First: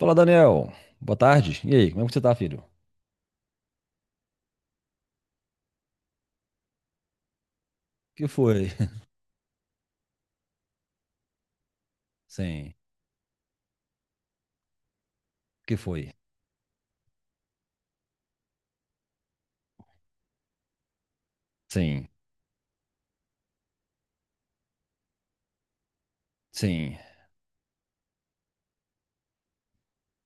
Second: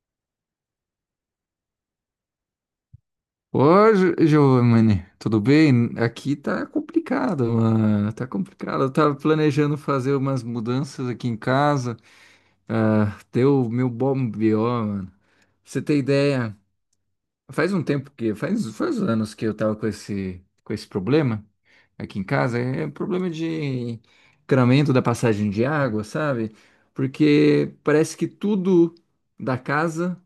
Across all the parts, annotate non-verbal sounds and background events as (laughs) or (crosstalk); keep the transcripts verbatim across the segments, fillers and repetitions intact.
Fala, Daniel. Boa tarde. E aí, como é que você tá, filho? Ô, Gi- Giovanni, tudo bem? Aqui tá complicado, mano. Que Tá foi? complicado. Eu (laughs) tava planejando fazer umas mudanças aqui em casa. Sim. Ah, deu meu bom B O, mano. Pra Que você ter foi? ideia, faz um tempo que, faz, faz anos que eu tava com esse, com esse problema Sim. aqui em casa. É um problema de encanamento da passagem de água, sabe? Sim. Porque parece que tudo da casa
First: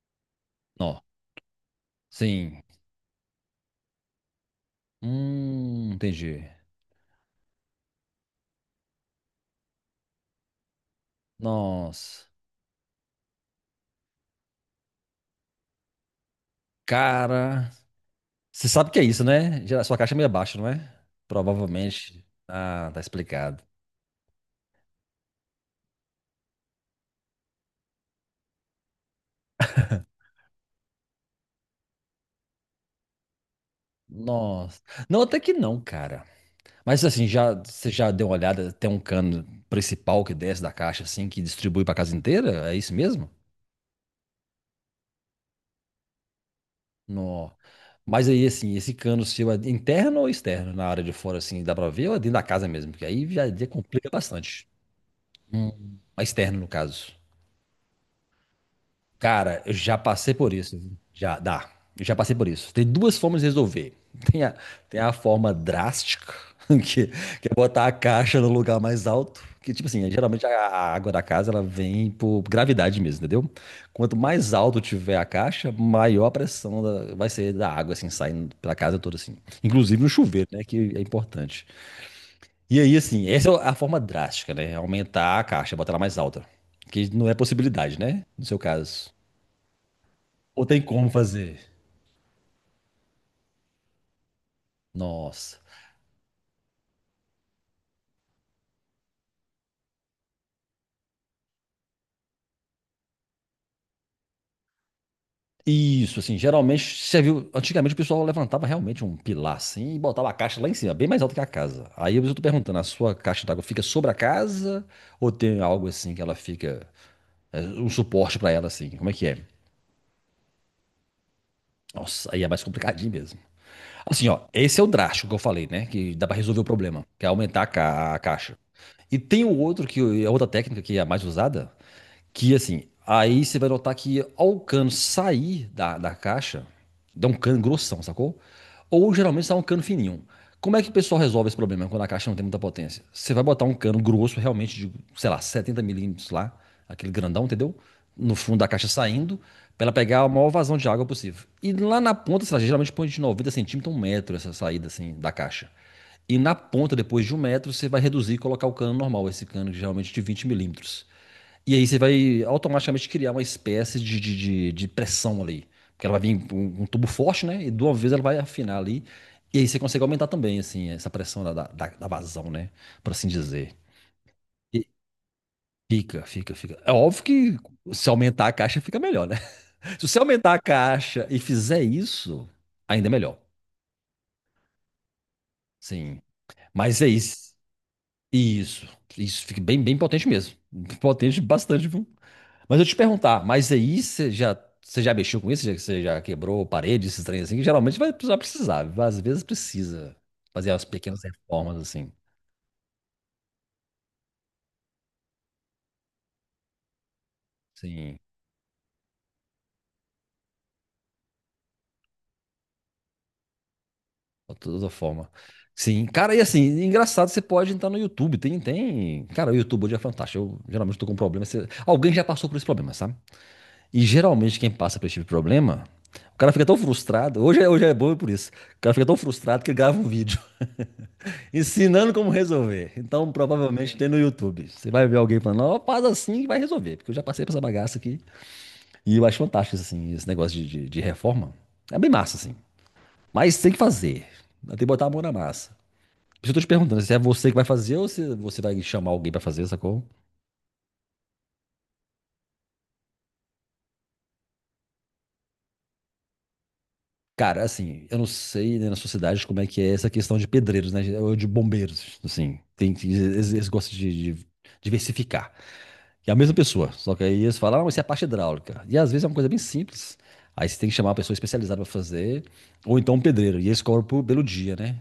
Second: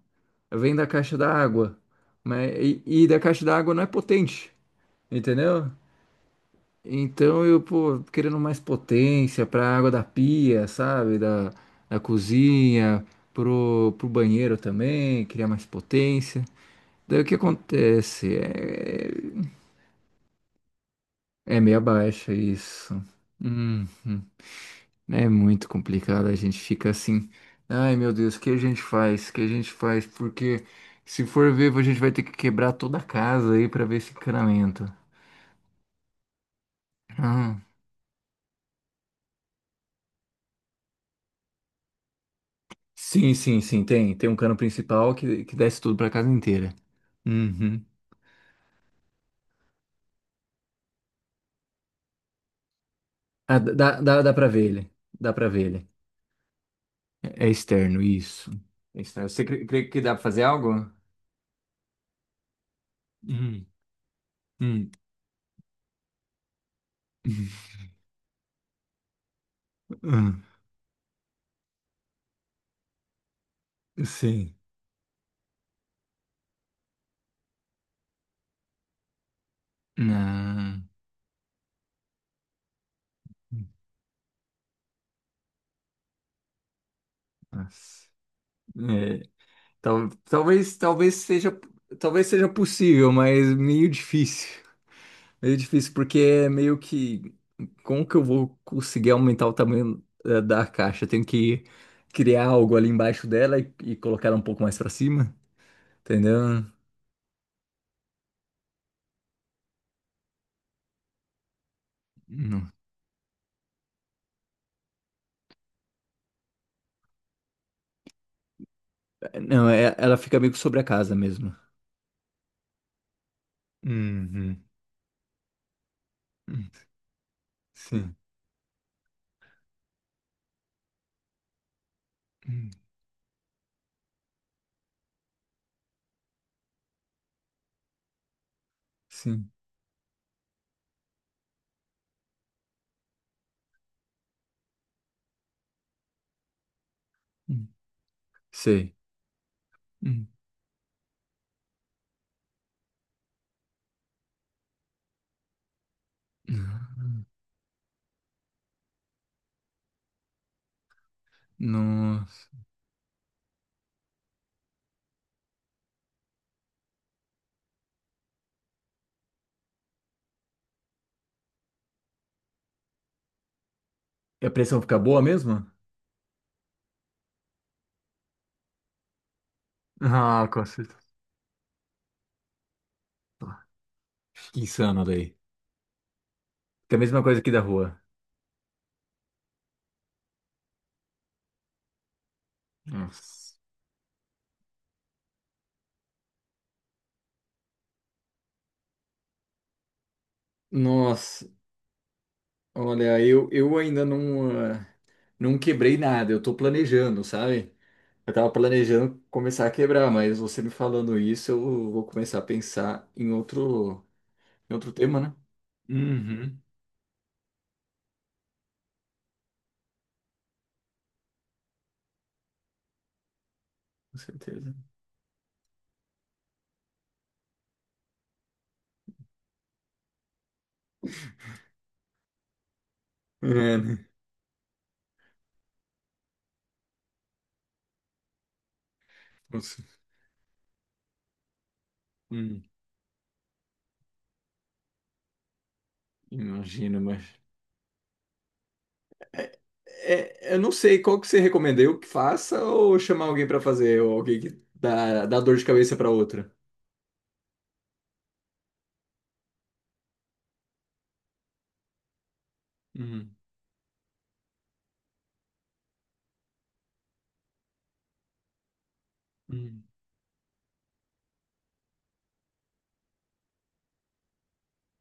vem da Não. caixa da água. Mas, Sim. e, e da caixa d'água não é potente. Entendeu? Hum, entendi. Então eu, pô, querendo mais potência pra água da pia, sabe? Da, da Nossa. cozinha, pro, pro banheiro também, queria mais potência. Daí o que Cara. acontece? Você sabe o que é É, isso, né? Gera- Sua caixa é meio baixa, não é? é meia Provavelmente. baixa Ah, isso. tá explicado. Uhum. É muito complicado, a gente fica assim. Ai meu Deus, o que a gente faz? O que a gente faz? Porque se for ver, a gente vai ter que quebrar toda a casa aí pra ver esse Nossa. encanamento. Não, até que não, cara. Mas assim, já, Ah. você já deu uma olhada? Tem um cano principal que desce da caixa, assim, que distribui pra casa inteira? É isso mesmo? Sim, sim, sim, tem. Tem um cano principal que, que desce tudo pra casa inteira. Nó. Uhum. Mas aí, assim, esse cano seu é interno ou externo? Na área de fora, assim, dá pra ver ou é dentro da casa mesmo? Porque aí já Ah, já dá, complica dá, dá pra ver bastante. ele. Dá pra ver ele. Hum. Mas externo, no caso. É, é externo, isso. É externo. Você Cara, crê, eu crê já que dá pra passei fazer por isso. algo? Já dá. Eu já passei por isso. Tem duas formas de Hum, resolver. Tem a, hum. tem a forma drástica, (laughs) que, que é (laughs) botar a caixa no lugar mais alto. Que, tipo assim, geralmente Hum, a a água da casa ela vem por gravidade mesmo, entendeu? Quanto mais Sim. alto tiver a caixa, maior a pressão da- vai ser da água, assim, saindo pela casa toda, assim. Inclusive no chuveiro, né? Não. Que é importante. E aí, assim, essa é a forma drástica, né? Aumentar a caixa, botar ela mais alta. Que não é possibilidade, Nossa. né? No seu caso. É, tal, Ou talvez, tem como talvez seja, fazer? talvez seja possível, mas meio difícil. Meio Nossa. difícil, porque é meio que. Como que eu vou conseguir aumentar o tamanho eh, da caixa? Eu tenho que criar algo ali embaixo dela e, e colocar ela um pouco mais pra cima, Isso, assim, entendeu? geralmente serviu. Antigamente o pessoal levantava realmente um pilar assim e botava a caixa lá em cima, bem mais alto que a casa. Aí eu estou Não, perguntando, a sua caixa d'água fica sobre a casa ou tem algo assim que ela fica. É, um suporte para ela assim? Como é que é? não é- ela fica meio que sobre a casa mesmo. Nossa, aí é mais complicadinho mesmo. Assim, ó, Uhum. esse é o drástico que eu falei, né? Que dá para resolver o Hum, problema, que é aumentar a, ca- Sim. a caixa. E tem o outro que é outra técnica que é a mais usada. Que Hum, assim, aí você vai notar que ao cano sair da, da caixa, dá um cano grossão, sacou? Ou geralmente Sim. sai um cano fininho. Como é que o pessoal resolve esse problema quando a caixa não tem muita potência? Você vai botar um cano grosso, realmente, de, sei lá, 70 milímetros lá, aquele grandão, Hum, entendeu? No fundo da caixa Sei. saindo, para ela pegar Hum. a maior vazão de água possível. E lá na ponta, sei lá, geralmente põe de 90 centímetros, um metro essa saída assim da caixa. E na ponta, depois de um metro, você vai reduzir e colocar o cano normal, esse cano geralmente de 20 milímetros. E aí você vai Nossa. automaticamente criar uma espécie de, de, de, de pressão ali. Porque ela vai vir um, um tubo forte, né? E de uma vez ela vai afinar ali. E aí você consegue aumentar também, assim, essa pressão da, da, da da vazão, né? Por assim dizer. E a pressão E fica boa mesmo? fica, fica, fica. É óbvio que se aumentar a caixa fica melhor, né? (laughs) Se você Ah, aumentar a com certeza. caixa e fizer isso, ainda é melhor. Que insano daí. Sim. Que é a Mas é mesma coisa aqui isso. da rua. Isso. Isso fica bem, bem potente mesmo. Potente bastante, viu? Mas eu te perguntar, Nossa. mas aí você já, você já mexeu com isso? Já- Você já quebrou parede, esses trem assim? Que geralmente vai precisar, precisar. Às vezes precisa fazer as pequenas Nossa. reformas assim. Olha, eu, eu ainda não, ah, não quebrei nada, eu tô planejando, sabe? Sim, Eu tava planejando começar a quebrar, mas você me falando isso, eu vou começar a pensar em outro, de em toda outro tema, forma. né? Sim, cara, e Uhum. assim, engraçado, você pode entrar no YouTube, tem, tem... Cara, o YouTube hoje é fantástico, eu geralmente tô com um problema, você- alguém já passou por esse problema, sabe? E Com geralmente quem certeza. passa por esse tipo de problema, o cara fica tão frustrado. Hoje é, hoje é bom por isso. O cara fica tão frustrado que ele grava um vídeo (laughs) ensinando como resolver. Então, É, provavelmente tem né? no YouTube. Você vai ver alguém falando, ó, faz assim e vai resolver. Porque eu já passei por essa bagaça aqui. E eu acho fantástico, Nossa, assim, esse negócio de, de, de reforma. É bem massa, assim. hum, Mas tem que fazer. Tem que botar a mão na massa. Por isso eu tô te perguntando imagino, se é mas. você que vai fazer ou se você vai chamar alguém pra É, fazer, sacou? é, eu não sei qual que você recomenda, eu que faça ou chamar alguém pra fazer, ou alguém que dá, dá dor de cabeça pra outra? Cara, assim, eu não sei, né, na sua cidade como é que é essa questão de pedreiros, né? Ou de bombeiros, assim. Tem, que- Uhum. eles, eles gostam de, de diversificar. E é a mesma pessoa, só que aí eles falam, ah, mas isso é a parte hidráulica. E às vezes é uma coisa bem Uhum. simples. Aí você tem que chamar uma pessoa especializada para fazer, ou então um pedreiro. E eles cobram por- pelo dia, né?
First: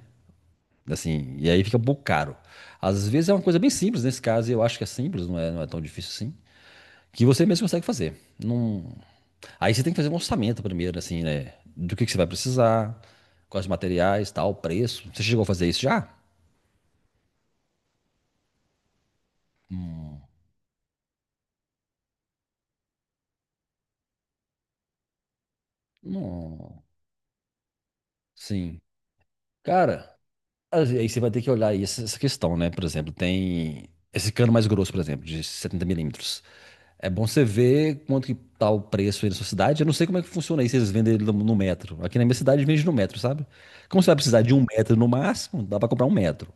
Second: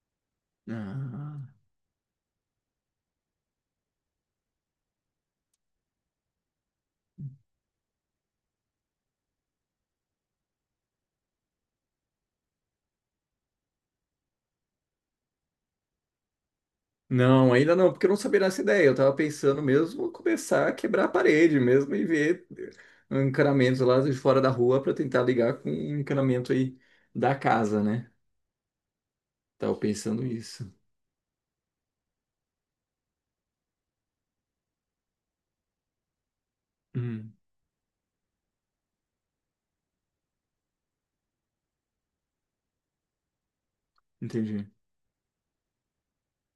Assim, Ah. e aí fica um pouco caro. Às vezes é uma coisa bem simples, nesse caso eu acho que é simples, não é, não é tão difícil assim. Que você mesmo consegue fazer. Não, aí você tem que fazer um orçamento primeiro, assim, né? Do que que você vai precisar, quais materiais, tal, preço. Você chegou a fazer isso já? Não, ainda não, porque eu não sabia dessa ideia. Eu tava pensando mesmo Hum. começar a quebrar a parede mesmo e ver eh, encanamentos lá de fora da rua para tentar ligar com o encanamento aí Não. da casa, né? Sim. Tava Cara, pensando isso. aí você vai ter que olhar aí essa essa questão, né? Por exemplo, tem esse cano mais grosso, por exemplo, de setenta milímetros. É bom Hum, você ver quanto que tá o preço aí na sua cidade. Eu não sei como é que funciona aí, se eles vendem ele no no metro. Aqui na minha cidade vende no metro, sabe? Como você vai precisar de um entendi. metro no máximo, dá pra comprar um metro.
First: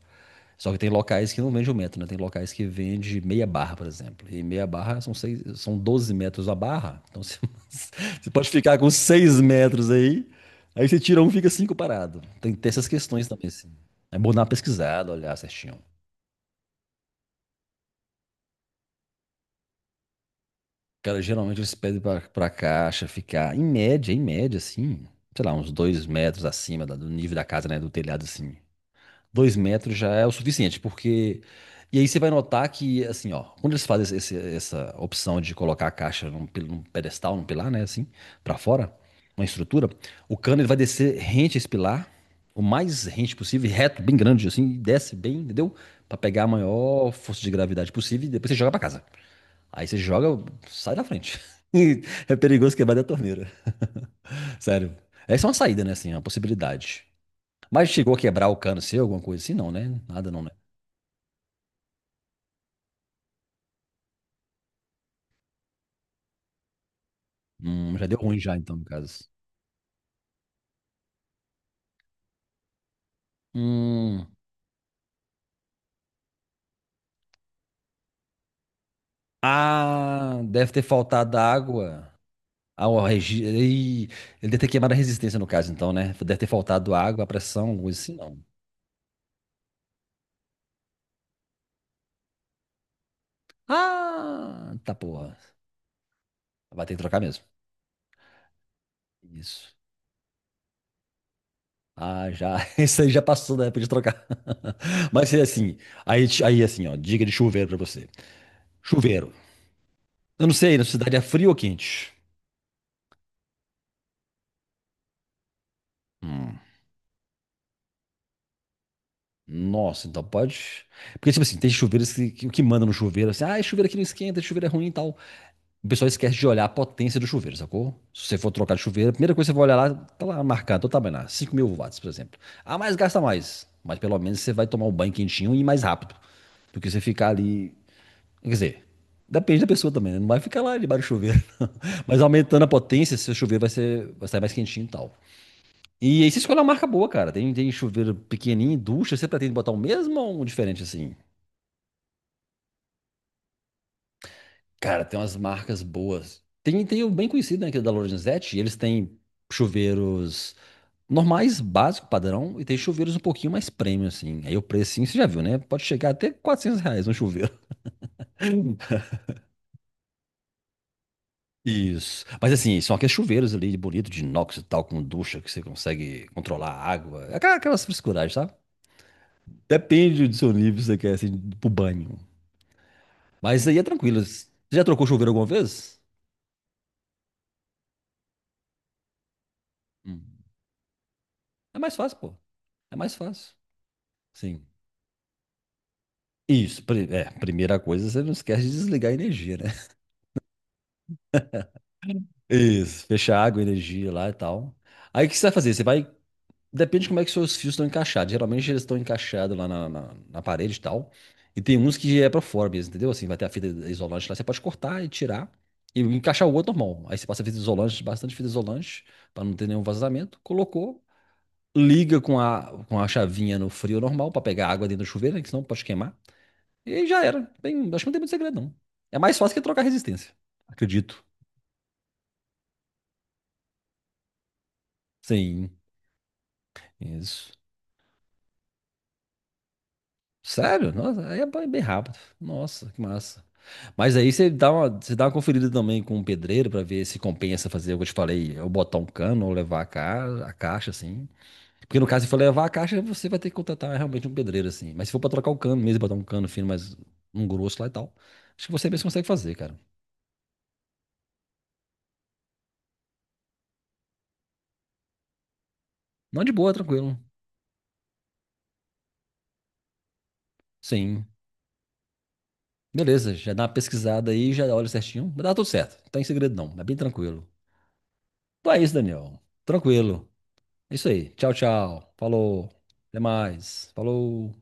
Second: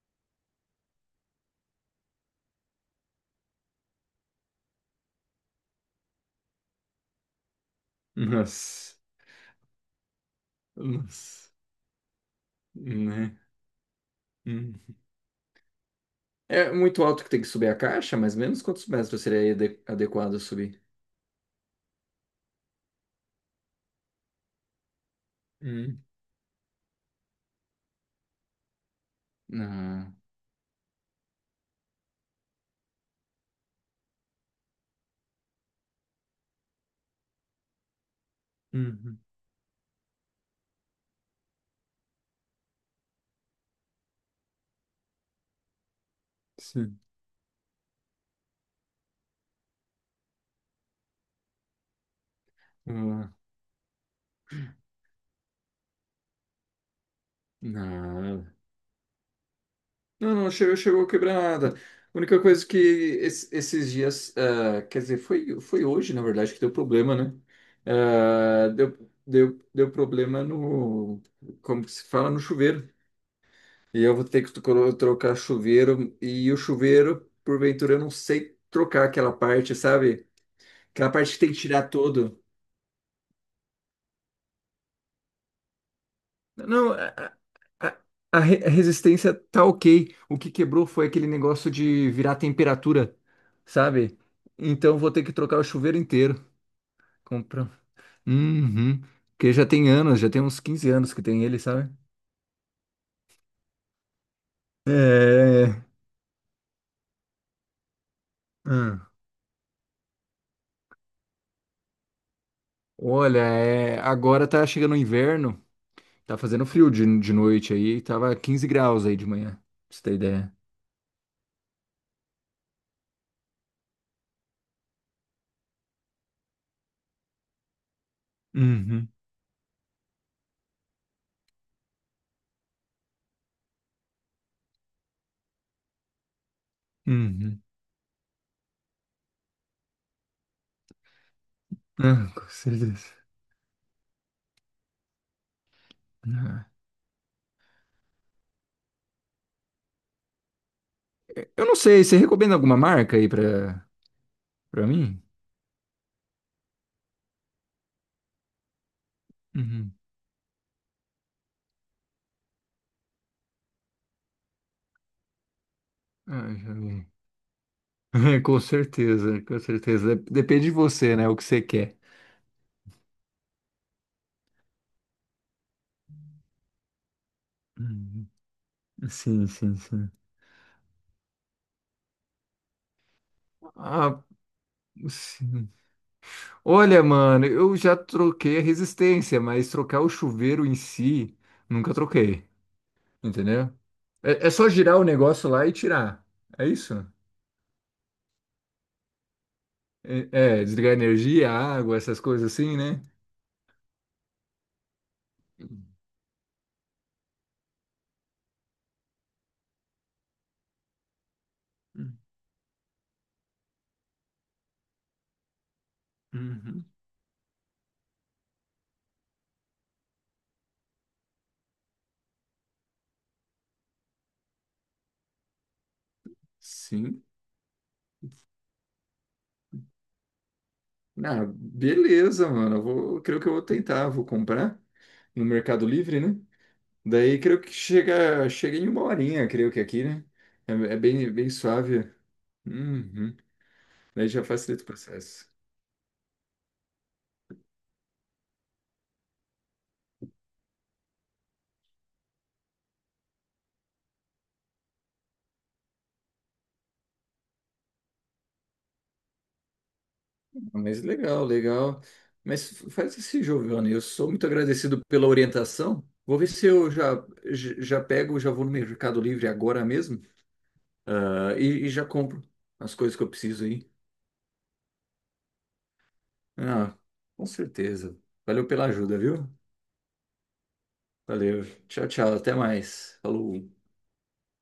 Só que tem locais que não vende o metro, né? Tem locais que vende meia barra, por exemplo. E meia barra são, seis, são doze metros a barra. Então você, (laughs) você pode ficar com Nossa, seis metros aí, aí você tira um fica nossa, cinco parado. Tem que ter essas questões né? também, assim. É bom dar uma Hum. pesquisada, olhar certinho. É muito alto que tem que subir a caixa, mais ou menos quantos metros seria ade- adequado subir? Cara, geralmente eles pedem pra, pra caixa ficar, em média, em média, assim, sei lá, uns Hum. dois metros acima da- do nível da casa, né? Do telhado, assim. Dois metros Ah, já é o suficiente, porque. E aí você vai notar que, assim, ó, quando eles fazem esse- essa opção de colocar a caixa num, pil- num pedestal, num pilar, né, assim, pra fora, uhum, uma estrutura, o cano ele vai descer rente a esse pilar, o mais rente possível, reto, bem grande, assim, e desce bem, entendeu? Pra pegar a sim. maior força de gravidade possível e depois você joga pra casa. Aí você joga, sai da frente. (laughs) É perigoso quebrar da Ah, torneira. (laughs) Sério. Essa é uma saída, né, assim, uma possibilidade. Mas chegou a quebrar o ah, cano seu, alguma coisa assim? Não, né? Nada não, não, não, né? chegou, chegou a quebrar nada. A única coisa que es- esses dias, ah, quer dizer, foi, foi hoje, na verdade, que deu problema, né? Hum, já deu ruim já, Ah, então, no deu, caso. deu, deu problema no, como que se fala, no chuveiro. E eu vou Hum. ter que tro- trocar chuveiro, e o chuveiro, porventura, eu não sei trocar aquela parte, sabe? Ah, deve ter Aquela parte faltado que tem que tirar água. todo. Ah, o regi... Ih, Ele deve ter queimado a resistência, no caso, então, né? Deve ter Não, faltado água, a A, pressão, alguma coisa assim, não. a re- a resistência tá ok. O que quebrou foi aquele negócio de virar temperatura, sabe? Ah, tá Então vou ter que porra. trocar o chuveiro inteiro. Vai ter que trocar mesmo. Comprar. Uhum. Porque já Isso. tem anos, já tem uns quinze anos que tem ele, sabe? Ah, já. (laughs) Isso aí já passou da época de trocar. (laughs) Mas é assim. É. Aí, aí assim, ó. Dica de chuveiro pra você. Hum. Chuveiro. Eu não sei, na cidade é frio ou quente? Olha, é, agora tá chegando o inverno, tá fazendo frio de, de noite aí, tava quinze graus aí de manhã, pra você Nossa, ter então ideia. pode. Porque, tipo assim, tem chuveiros que, que, que manda no chuveiro, assim, ah, esse chuveiro aqui não esquenta, esse chuveiro é ruim e tal. O pessoal esquece de olhar a potência do chuveiro, sacou? Se você for trocar de chuveiro, Uhum, a primeira coisa que você vai olhar lá, tá lá marcado, tá bem lá, cinco mil watts mil watts, por exemplo. Ah, mas gasta mais. Mas pelo menos você vai tomar um banho quentinho e ir mais rápido. Do que você ficar uhum. ali. Quer dizer, depende da pessoa também, né? Não vai ficar lá debaixo do chuveiro, (laughs) não. Mas Ah, com aumentando a certeza. potência, seu chuveiro vai ser, vai sair mais quentinho e tal. E aí você escolhe uma Ah. marca boa, cara. Tem, tem chuveiro pequenininho, ducha. Você pretende botar o mesmo ou um diferente assim? Eu não sei, você recomenda alguma marca aí pra, pra Cara, tem mim? umas marcas boas. Tem, tem o bem conhecido, né, que é da Lorenzetti. Eles têm Uhum. chuveiros normais, básico, padrão. E tem chuveiros um pouquinho mais premium, assim. Aí o precinho, você já viu, né? Pode chegar até Ah, já quatrocentos vi. reais um chuveiro. (laughs) Com (laughs) certeza, com certeza. Dep- Depende de você, né? O que você quer. Isso. Mas assim, são aqueles chuveiros ali, bonito, de inox e tal, com ducha, que você consegue controlar a água. Aquela- Aquelas Uhum. frescuragens, sabe? Sim, sim, sim. Depende do seu nível, se você quer, assim, pro banho. Mas isso aí é Ah, tranquilo. Você já trocou chuveiro alguma sim. vez? Olha, mano, eu já troquei a resistência, mas trocar o Hum. chuveiro em si, É nunca mais fácil, pô. troquei. É mais fácil. Entendeu? É, é Sim. só girar o negócio lá e tirar. É Isso. isso? pri- É, primeira coisa, você não esquece de desligar a energia, né? É, é, desligar a energia, a água, essas coisas assim, Isso. né? Fechar água, energia lá e tal. Aí o que você vai fazer? Você vai. Depende de como é que seus fios estão encaixados. Geralmente eles estão encaixados lá na, na, na parede e tal. E tem uns que é pra fora mesmo, entendeu? Assim, vai ter a fita isolante lá. Você pode cortar e tirar e encaixar o outro Uhum. normal. Aí você passa fita isolante, bastante fita isolante, pra não ter nenhum vazamento. Colocou. Liga com a, com a chavinha no frio normal pra pegar água dentro do chuveiro, né, que senão pode queimar. E aí já Sim. era. Bem, acho que não tem muito segredo, não. É mais fácil que trocar resistência. Acredito. Ah, beleza, mano. Eu vou, creio que eu vou tentar, vou comprar no Sim, Mercado Livre, né? Daí isso. creio que chega, chega em uma horinha, creio que aqui, né? É, Sério? é Nossa, bem, aí é bem ba- bem suave. rápido. Nossa, que Uhum. massa. Mas Daí aí já você dá facilita o uma, você dá uma processo. conferida também com o pedreiro pra ver se compensa fazer o que eu te falei, eu botar um cano ou levar a, ca- a caixa assim. Porque no caso, se for levar a caixa, você vai ter que contratar realmente um pedreiro, assim. Mas se for pra trocar o cano mesmo, botar um cano fino, mas um grosso lá e tal, acho que você mesmo consegue fazer, cara. Ah, mas legal, legal. Mas faz esse Giovanni. Eu sou muito agradecido pela orientação. Vou Não, ver de se boa, eu já, tranquilo. j- já pego, já vou no Mercado Livre agora mesmo, Sim. ah, e, e já compro as coisas que eu Beleza, já dá preciso uma aí. pesquisada aí, já olha certinho. Vai dar tudo certo. Não tem segredo não, é bem Ah, com tranquilo. certeza. Valeu Então é pela isso, ajuda, Daniel. viu? Tranquilo. É isso aí. Tchau, Valeu. Tchau, tchau. tchau. Até Falou. mais. Até Falou. mais. Falou.